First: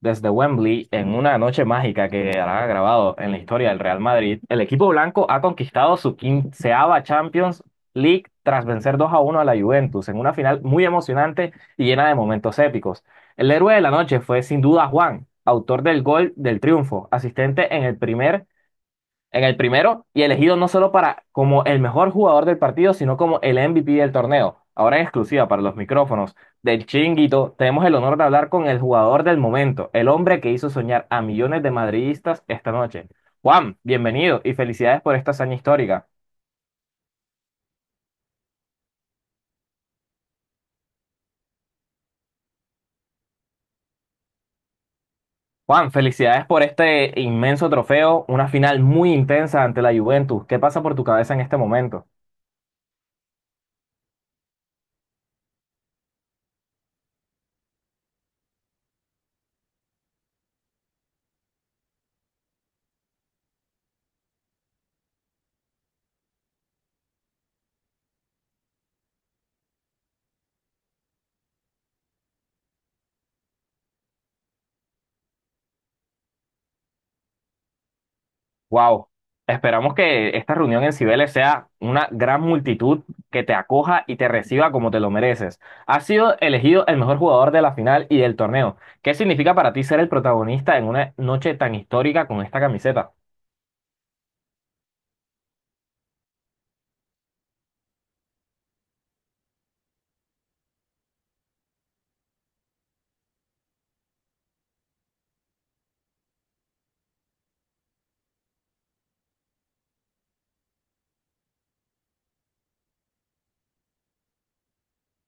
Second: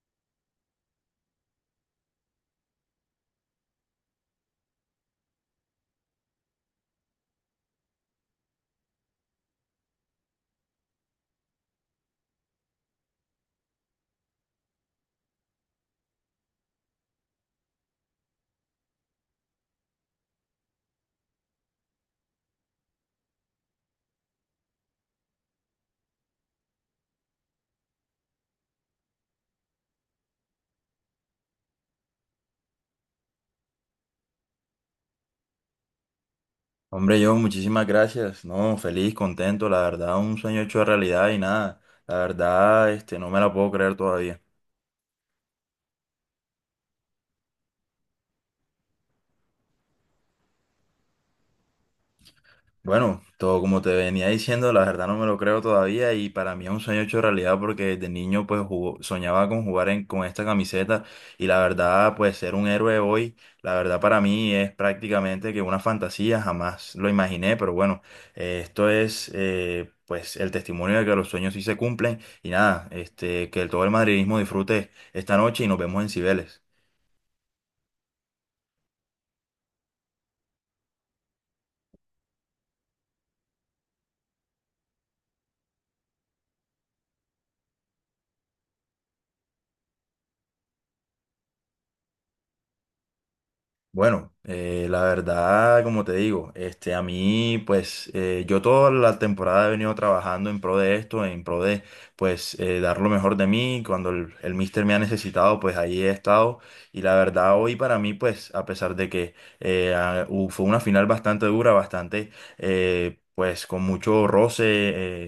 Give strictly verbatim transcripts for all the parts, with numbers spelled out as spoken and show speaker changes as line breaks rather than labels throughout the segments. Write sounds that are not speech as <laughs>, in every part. Desde Wembley, en una noche mágica que hará grabado en la historia del Real Madrid, el equipo blanco ha conquistado su quinceava Champions League tras vencer dos a uno a la Juventus en una final muy emocionante y llena de momentos épicos. El héroe de la noche fue sin duda Juan, autor del gol del triunfo, asistente en el primer en el primero y elegido no solo para como el mejor jugador del partido, sino como el M V P del torneo. Ahora en exclusiva para los micrófonos del Chinguito, tenemos el honor de hablar con el jugador del momento, el hombre que hizo soñar a millones de madridistas esta noche. Juan, bienvenido y felicidades por esta hazaña histórica.
Hombre, yo muchísimas gracias. No, feliz, contento, la verdad, un sueño hecho realidad y nada. La verdad, este, no me la puedo creer todavía.
Juan, felicidades por este inmenso trofeo, una final muy intensa ante la Juventus. ¿Qué pasa por tu cabeza en este momento?
Bueno, todo como te venía diciendo, la verdad no me lo creo todavía y para mí es un sueño hecho realidad porque desde niño pues jugó- soñaba con jugar en, con esta camiseta y la verdad pues ser un héroe hoy, la verdad para mí es prácticamente que una fantasía, jamás lo imaginé, pero bueno, eh, esto es eh, pues el testimonio de que los sueños sí se cumplen y nada, este, que todo el madridismo disfrute esta noche y nos vemos en Cibeles.
Wow. Esperamos que esta reunión en Cibeles sea una gran multitud que te acoja y te reciba como te lo mereces. Has sido elegido el mejor jugador de la final y del torneo. ¿Qué significa para ti ser el protagonista en una noche tan histórica con esta camiseta?
Bueno, eh, la verdad, como te digo, este, a mí, pues, eh, yo toda la temporada he venido trabajando en pro de esto, en pro de, pues, eh, dar lo mejor de mí. Cuando el, el mister me ha necesitado, pues, ahí he estado. Y la verdad, hoy para mí, pues, a pesar de que eh, ah, hu- fue una final bastante dura, bastante, eh, pues, con mucho roce,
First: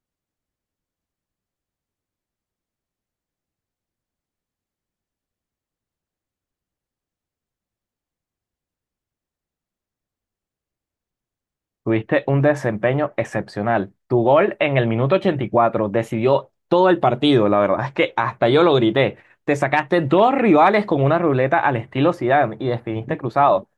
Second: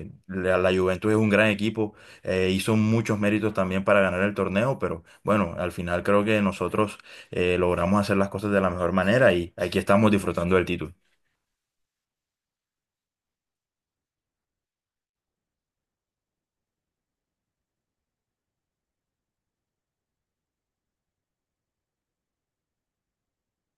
eh, la, la Juventus es un gran equipo, eh, hizo muchos méritos también para ganar el torneo, pero bueno, al final creo que nosotros eh, logramos hacer las cosas de la mejor manera y aquí estamos disfrutando del título.
Tuviste un desempeño excepcional. Tu gol en el minuto ochenta y cuatro decidió todo el partido. La verdad es que hasta yo lo grité. Te sacaste dos rivales con una ruleta al estilo Zidane y definiste cruzado.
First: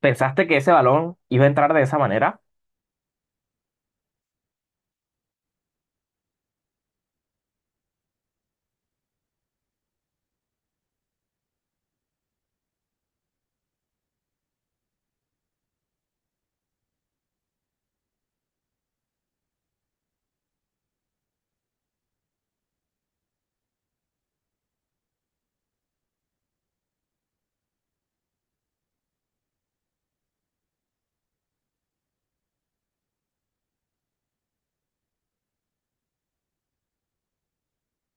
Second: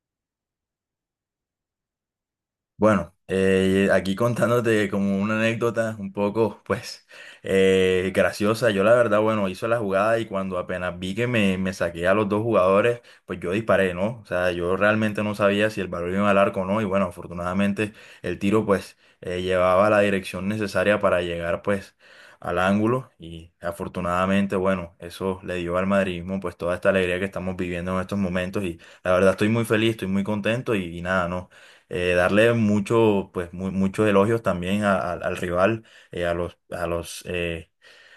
¿Pensaste que ese balón iba a entrar de esa manera?
Bueno, eh, aquí contándote como una anécdota un poco, pues, eh, graciosa. Yo la verdad, bueno, hizo la jugada y cuando apenas vi que me, me saqué a los dos jugadores, pues yo disparé, ¿no? O sea, yo realmente no sabía si el balón iba al arco o no. Y bueno, afortunadamente el tiro, pues, eh, llevaba la dirección necesaria para llegar, pues, al ángulo. Y afortunadamente, bueno, eso le dio al madridismo, pues, toda esta alegría que estamos viviendo en estos momentos. Y la verdad estoy muy feliz, estoy muy contento y y nada, ¿no? eh, darle mucho, pues, mu- muchos elogios también a- a- al rival, eh, a los, a los, eh,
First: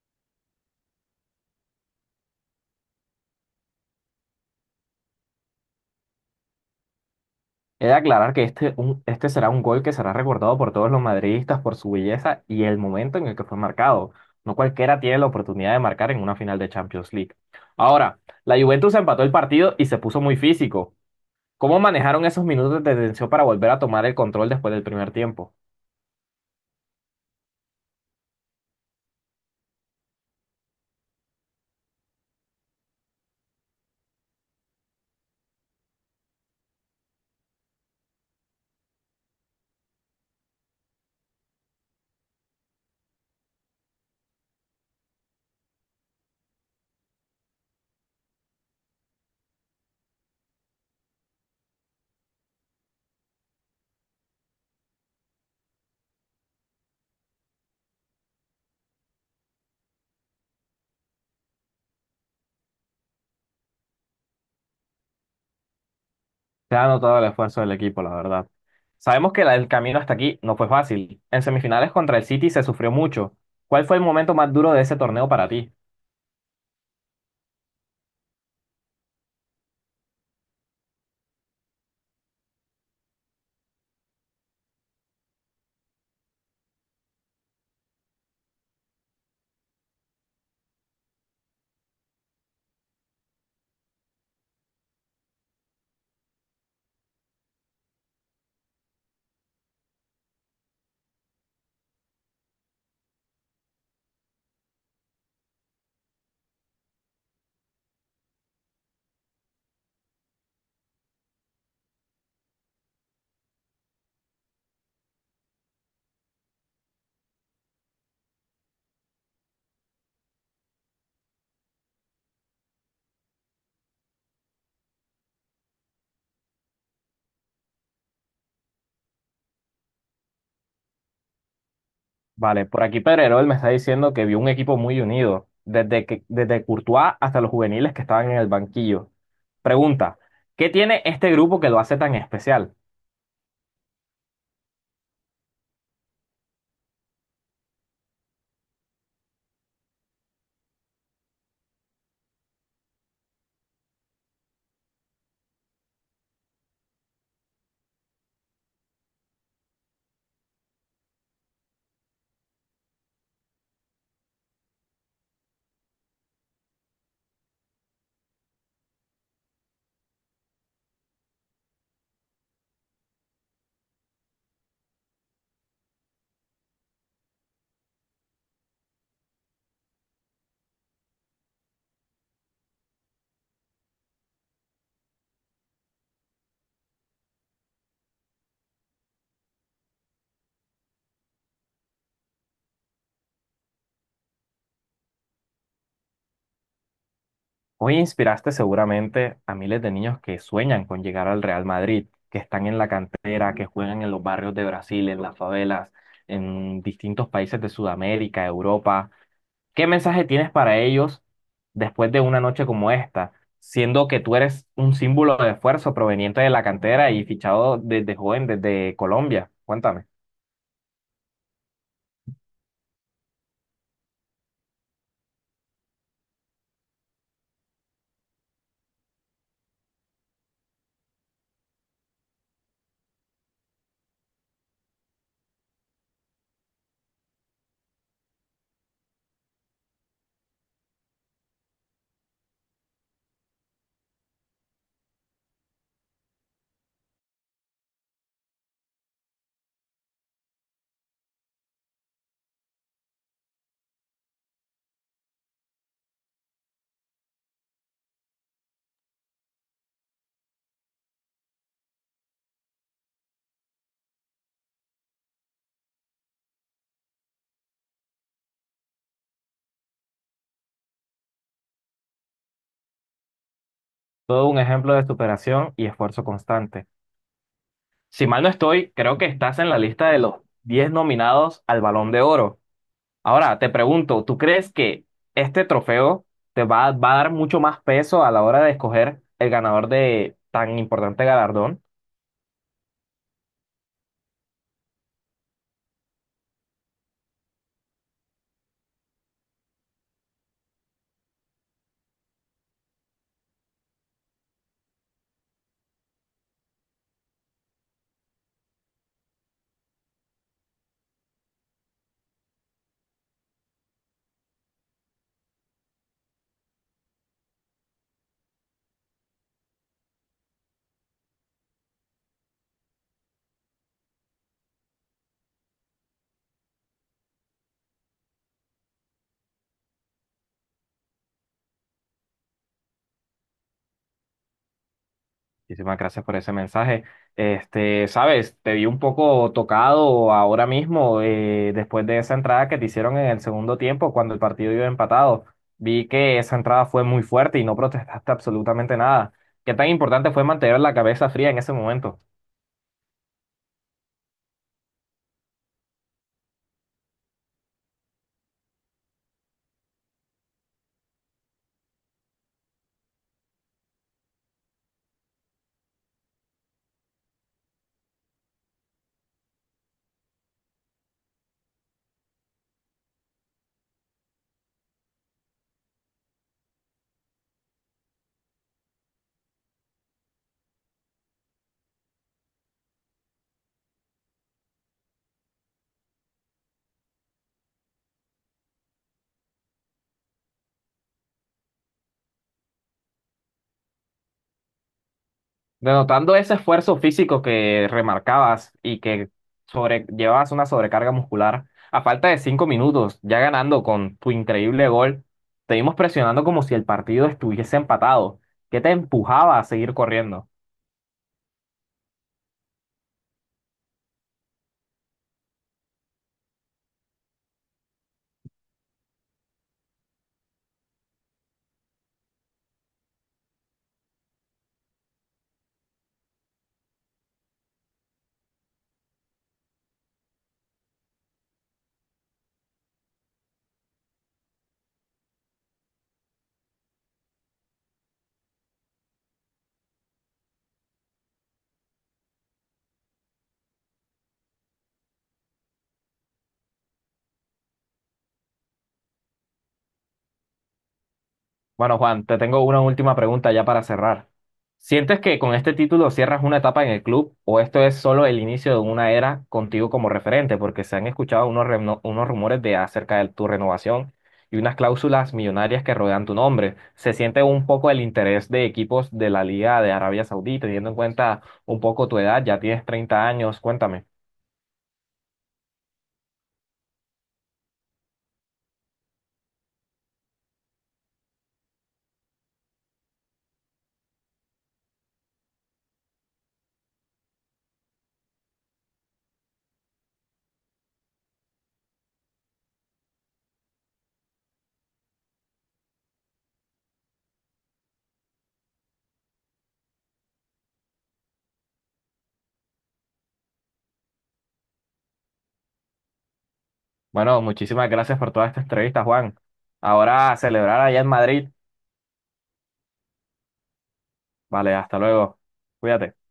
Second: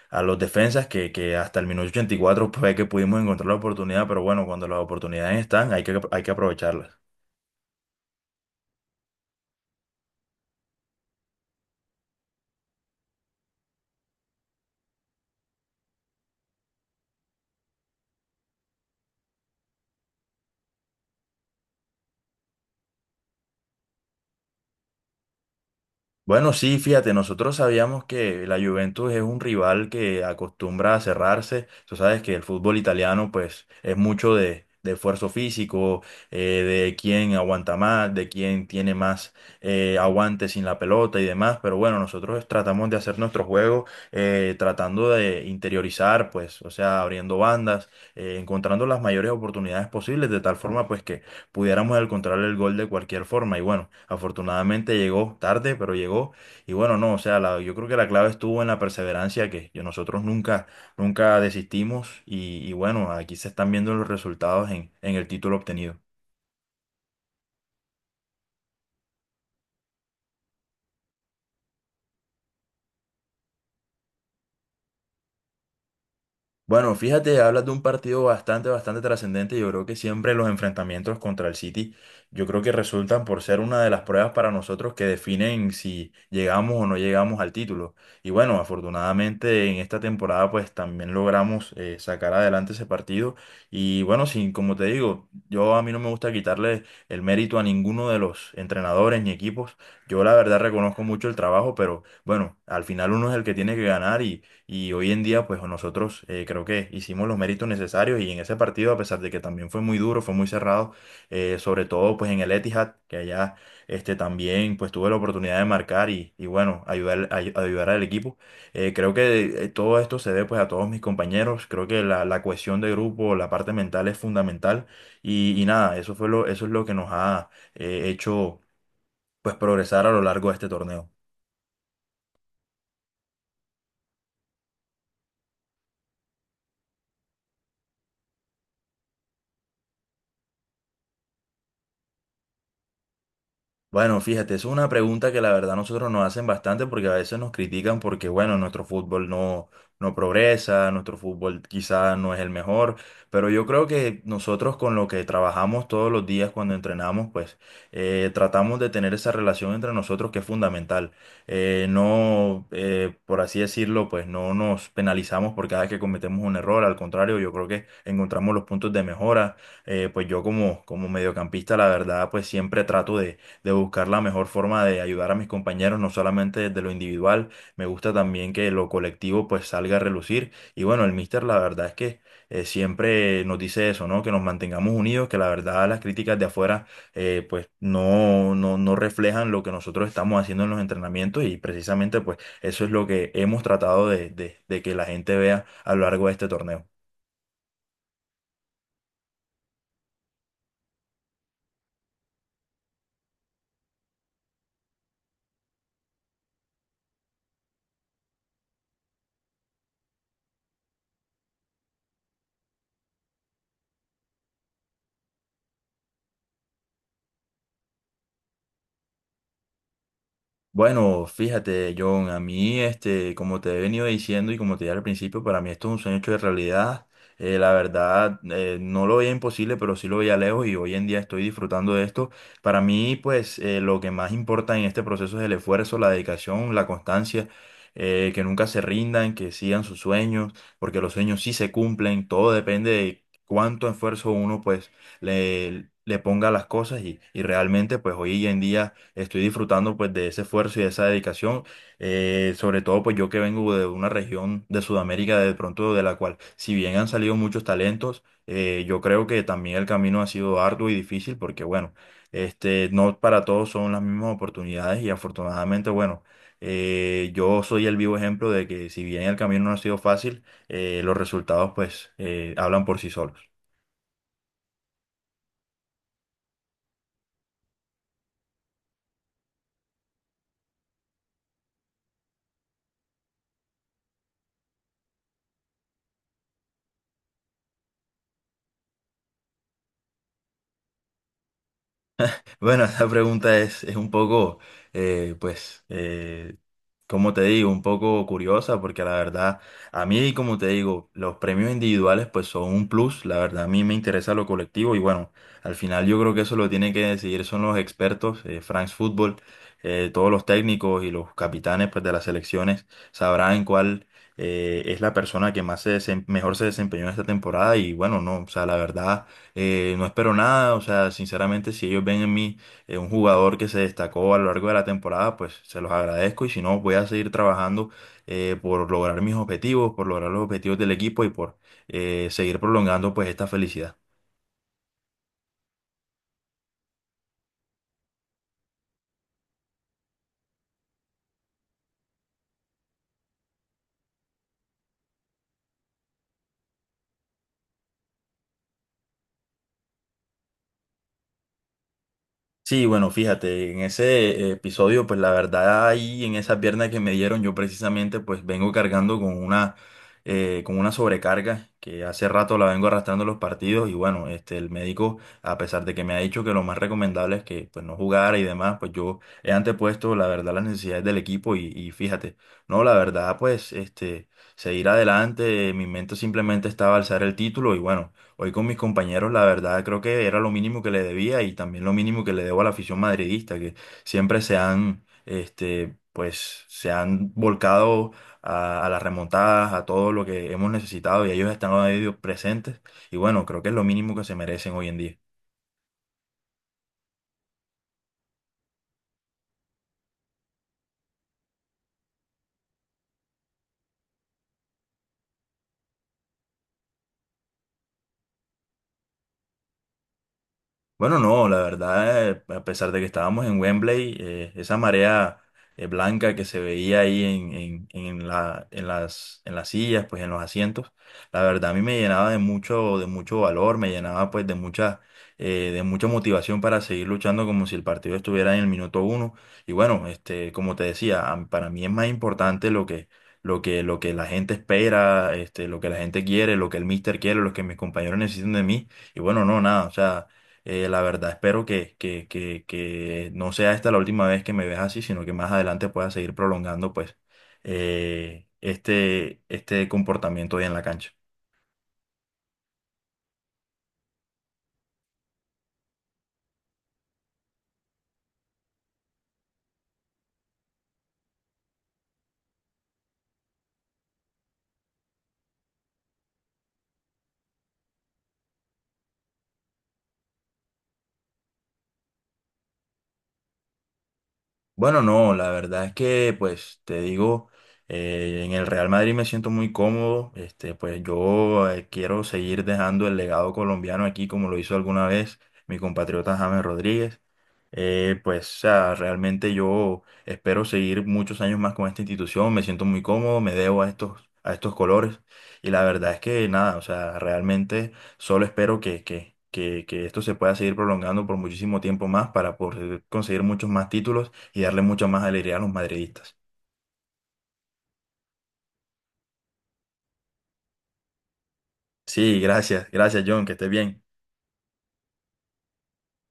a los defensas que, que hasta el minuto ochenta y cuatro fue que pudimos encontrar la oportunidad, pero bueno, cuando las oportunidades están, hay que, hay que aprovecharlas.
He de aclarar que este, un- este será un gol que será recordado por todos los madridistas por su belleza y el momento en el que fue marcado. No cualquiera tiene la oportunidad de marcar en una final de Champions League. Ahora, la Juventus empató el partido y se puso muy físico. ¿Cómo manejaron esos minutos de tensión para volver a tomar el control después del primer tiempo?
Bueno, sí, fíjate, nosotros sabíamos que la Juventus es un rival que acostumbra a cerrarse. Tú sabes que el fútbol italiano, pues, es mucho de, de esfuerzo físico, eh, de quién aguanta más, de quién tiene más eh, aguante sin la pelota y demás. Pero bueno, nosotros tratamos de hacer nuestro juego eh, tratando de interiorizar, pues, o sea, abriendo bandas, eh, encontrando las mayores oportunidades posibles, de tal forma, pues, que pudiéramos encontrar el gol de cualquier forma. Y bueno, afortunadamente llegó tarde, pero llegó. Y bueno, no, o sea, la- yo creo que la clave estuvo en la perseverancia que yo- nosotros nunca, nunca desistimos. Y, y bueno, aquí se están viendo los resultados en, en el título obtenido.
Se ha notado el esfuerzo del equipo, la verdad. Sabemos que la- el camino hasta aquí no fue fácil. En semifinales contra el City se sufrió mucho. ¿Cuál fue el momento más duro de ese torneo para ti?
Bueno, fíjate, hablas de un partido bastante, bastante trascendente. Yo creo que siempre los enfrentamientos contra el City, yo creo que resultan por ser una de las pruebas para nosotros que definen si llegamos o no llegamos al título. Y bueno, afortunadamente en esta temporada pues también logramos eh, sacar adelante ese partido. Y bueno, sí, como te digo, yo a mí no me gusta quitarle el mérito a ninguno de los entrenadores ni equipos. Yo la verdad reconozco mucho el trabajo, pero bueno, al final uno es el que tiene que ganar y hoy en día, pues nosotros eh, creo que hicimos los méritos necesarios y en ese partido, a pesar de que también fue muy duro, fue muy cerrado, eh, sobre todo pues en el Etihad, que allá este, también pues tuve la oportunidad de marcar y, y bueno, ayudar, ay- ayudar al equipo. Eh, creo que eh, todo esto se debe pues a todos mis compañeros, creo que la, la cohesión de grupo, la parte mental es fundamental y, y nada, eso fue lo, eso es lo que nos ha eh, hecho pues progresar a lo largo de este torneo.
Vale, por aquí Pedrerol me está diciendo que vio un equipo muy unido, desde que, desde Courtois hasta los juveniles que estaban en el banquillo. Pregunta, ¿qué tiene este grupo que lo hace tan especial?
Bueno, fíjate, eso es una pregunta que la verdad nosotros nos hacen bastante porque a veces nos critican porque, bueno, nuestro fútbol no, no progresa, nuestro fútbol quizá no es el mejor, pero yo creo que nosotros con lo que trabajamos todos los días cuando entrenamos, pues eh, tratamos de tener esa relación entre nosotros que es fundamental. Eh, no, eh, por así decirlo, pues no nos penalizamos por cada vez que cometemos un error, al contrario, yo creo que encontramos los puntos de mejora. Eh, pues yo como, como mediocampista, la verdad, pues siempre trato de de buscar la mejor forma de ayudar a mis compañeros, no solamente desde lo individual, me gusta también que lo colectivo pues salga a relucir. Y bueno, el míster la verdad es que eh, siempre nos dice eso, ¿no? Que nos mantengamos unidos, que la verdad las críticas de afuera eh, pues no, no, no reflejan lo que nosotros estamos haciendo en los entrenamientos y precisamente pues eso es lo que hemos tratado de, de de que la gente vea a lo largo de este torneo.
Hoy inspiraste seguramente a miles de niños que sueñan con llegar al Real Madrid, que están en la cantera, que juegan en los barrios de Brasil, en las favelas, en distintos países de Sudamérica, Europa. ¿Qué mensaje tienes para ellos después de una noche como esta, siendo que tú eres un símbolo de esfuerzo proveniente de la cantera y fichado desde joven, desde Colombia? Cuéntame.
Bueno, fíjate, John, a mí, este, como te he venido diciendo y como te dije al principio, para mí esto es un sueño hecho de realidad. Eh, la verdad, eh, no lo veía imposible, pero sí lo veía lejos y hoy en día estoy disfrutando de esto. Para mí, pues, eh, lo que más importa en este proceso es el esfuerzo, la dedicación, la constancia, eh, que nunca se rindan, que sigan sus sueños, porque los sueños sí se cumplen, todo depende de cuánto esfuerzo uno, pues, le, le ponga las cosas y, y realmente pues hoy en día estoy disfrutando pues de ese esfuerzo y de esa dedicación, eh, sobre todo pues yo que vengo de una región de Sudamérica de pronto de la cual si bien han salido muchos talentos, eh, yo creo que también el camino ha sido arduo y difícil porque bueno, este, no para todos son las mismas oportunidades y afortunadamente bueno. eh, yo soy el vivo ejemplo de que si bien el camino no ha sido fácil, eh, los resultados pues eh, hablan por sí solos.
Todo un ejemplo de superación y esfuerzo constante. Si mal no estoy, creo que estás en la lista de los diez nominados al Balón de Oro. Ahora, te pregunto, ¿tú crees que este trofeo te va, va a dar mucho más peso a la hora de escoger el ganador de tan importante galardón?
Bueno, <laughs> esa pregunta es, es un poco, eh, pues, eh, como te digo, un poco curiosa, porque la verdad, a mí, como te digo, los premios individuales, pues, son un plus. La verdad, a mí me interesa lo colectivo y bueno, al final yo creo que eso lo tienen que decidir son los expertos, eh, France Football, eh, todos los técnicos y los capitanes, pues, de las selecciones sabrán cuál eh, es la persona que más se desem- mejor se desempeñó esta temporada y bueno, no, o sea, la verdad. Eh, no espero nada, o sea, sinceramente, si ellos ven en mí eh, un jugador que se destacó a lo largo de la temporada, pues se los agradezco y si no, voy a seguir trabajando eh, por lograr mis objetivos, por lograr los objetivos del equipo y por eh, seguir prolongando pues esta felicidad.
Muchísimas gracias por ese mensaje. Este, sabes, te vi un poco tocado ahora mismo, eh, después de esa entrada que te hicieron en el segundo tiempo, cuando el partido iba empatado. Vi que esa entrada fue muy fuerte y no protestaste absolutamente nada. ¿Qué tan importante fue mantener la cabeza fría en ese momento?
Sí, bueno, fíjate, en ese episodio, pues la verdad ahí en esa pierna que me dieron, yo precisamente pues vengo cargando con una, eh, con una sobrecarga que hace rato la vengo arrastrando en los partidos y bueno, este, el médico, a pesar de que me ha dicho que lo más recomendable es que pues no jugara y demás, pues yo he antepuesto la verdad las necesidades del equipo y, y fíjate, no, la verdad pues este, seguir adelante, mi mente simplemente estaba alzar el título y bueno. Hoy con mis compañeros, la verdad, creo que era lo mínimo que le debía y también lo mínimo que le debo a la afición madridista, que siempre se han, este, pues, se han volcado a, a las remontadas, a todo lo que hemos necesitado y ellos están ahí presentes. Y bueno, creo que es lo mínimo que se merecen hoy en día.
Denotando ese esfuerzo físico que remarcabas y que sobre, llevabas una sobrecarga muscular, a falta de cinco minutos, ya ganando con tu increíble gol, te vimos presionando como si el partido estuviese empatado. ¿Qué te empujaba a seguir corriendo?
Bueno, no, la verdad, eh, a pesar de que estábamos en Wembley, eh, esa marea eh, blanca que se veía ahí en, en, en la, en las, en las sillas, pues en los asientos, la verdad a mí me llenaba de mucho, de mucho valor, me llenaba pues de mucha, eh, de mucha motivación para seguir luchando como si el partido estuviera en el minuto uno. Y bueno, este, como te decía, a- para mí es más importante lo que, lo que, lo que la gente espera, este, lo que la gente quiere, lo que el míster quiere, lo que mis compañeros necesitan de mí. Y bueno, no, nada, o sea. Eh, la verdad, espero que, que, que, que no sea esta la última vez que me ves así, sino que más adelante puedas seguir prolongando pues eh, este, este comportamiento hoy en la cancha.
Bueno, Juan, te tengo una última pregunta ya para cerrar. ¿Sientes que con este título cierras una etapa en el club o esto es solo el inicio de una era contigo como referente? Porque se han escuchado unos, reno- unos rumores de acerca de tu renovación y unas cláusulas millonarias que rodean tu nombre. ¿Se siente un poco el interés de equipos de la Liga de Arabia Saudí, teniendo en cuenta un poco tu edad? Ya tienes treinta años, cuéntame.
Bueno, no, la verdad es que, pues, te digo, eh, en el Real Madrid me siento muy cómodo. Este, pues yo eh, quiero seguir dejando el legado colombiano aquí, como lo hizo alguna vez mi compatriota James Rodríguez. Eh, pues, o sea, realmente yo espero seguir muchos años más con esta institución. Me siento muy cómodo, me debo a estos, a estos colores. Y la verdad es que nada, o sea, realmente solo espero que, que, que, que esto se pueda seguir prolongando por muchísimo tiempo más para poder conseguir muchos más títulos y darle mucho más alegría a los madridistas.
Bueno, muchísimas gracias por toda esta entrevista, Juan. Ahora a celebrar allá en Madrid.
Sí, gracias, gracias John, que estés bien.
Vale, hasta luego. Cuídate.